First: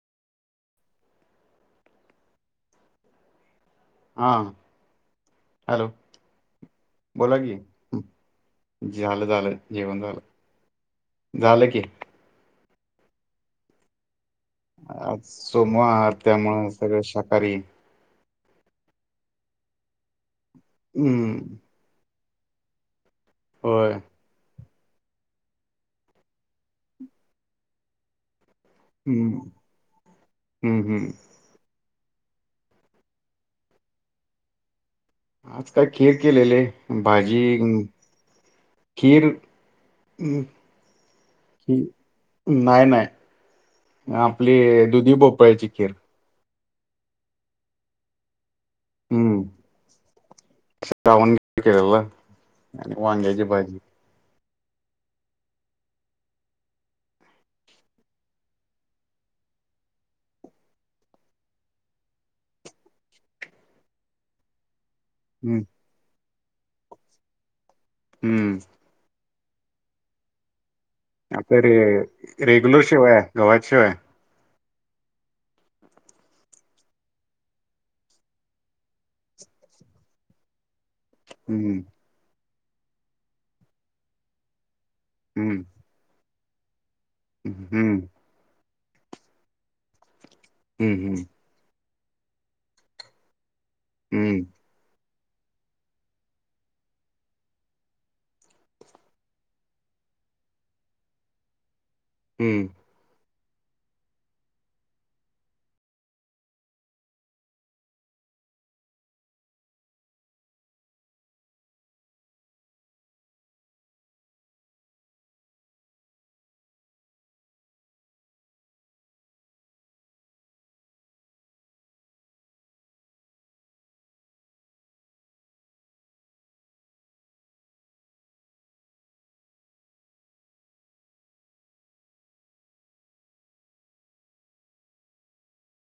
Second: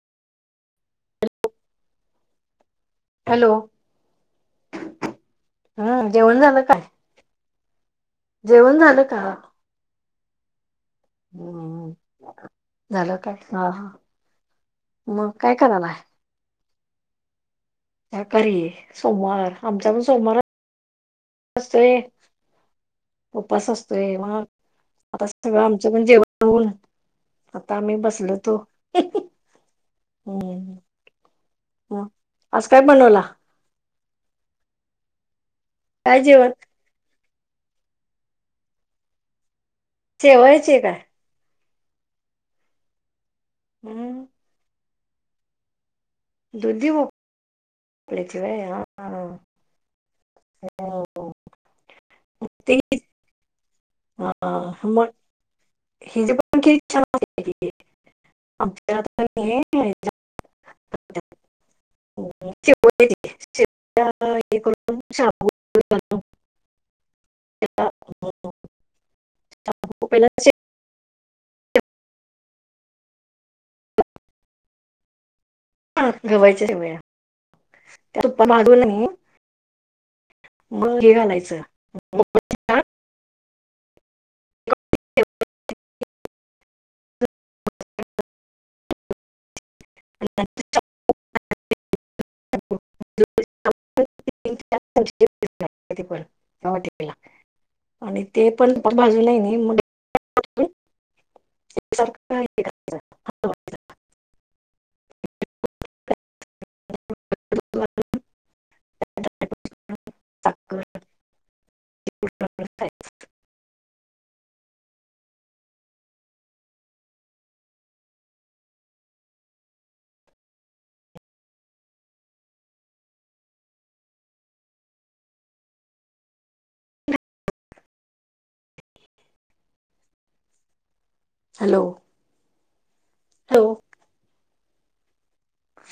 Hello हा hello हं जेवण झालं काय? बोला की जेवण झालं का झालंझालं, जेवण झालं, झालं, की. हम्म झालं काय हा हा! आज मग काय करायलाय सोमवर, त्यामुळ सगळ शाकाहारी शाकारी ये सोमवार आमचा पण सोमवार [inaudible] असतो ये उपास होय असतोय म्हणून. आता सगळं आमचं पण जेवण होऊन, आता आम्ही बसलो होतो. हम्म हूं हम्म हम्म आज काय बनवला? आज काय खीर केलेले, भाजी, खीर चेवायचे का? नाय, नाय, हम्म आपली दुधी भोपळ्याची खीर. दुधी भोप ळ्या ची वय हं! हूं [unintelligible] वण घ केलेला ते वांग्याची भाजी हा हा मं! हि ज पखी इच्छा.. आ.. मच्या [unintelligible] [inaudible] चेपू.. देत ह चेपू एक- एक रुपया छापतात [unintelligible] हूं! पहिला.. हम्म चे [unintelligible] आता रे रेगुलर शेवाया, गव्हा शेवाया. अ गव्हाच्या शेवया [unintelligible] घडी घालायचं हम्म [unintelligible] हूं! [unintelligible] [inaudible] हं हम्म [unintelligible] [inaudible] हम्.. हम्म [unintelligible] हम्म [inaudible] घ्या ते पण लावा ते पहिला आणि ते पण बाजूला आहे मी एक सारखं हे हम्म करायचं. हळद, तेष् [unintelligible] [inaudible] हॅलो! हॅलो!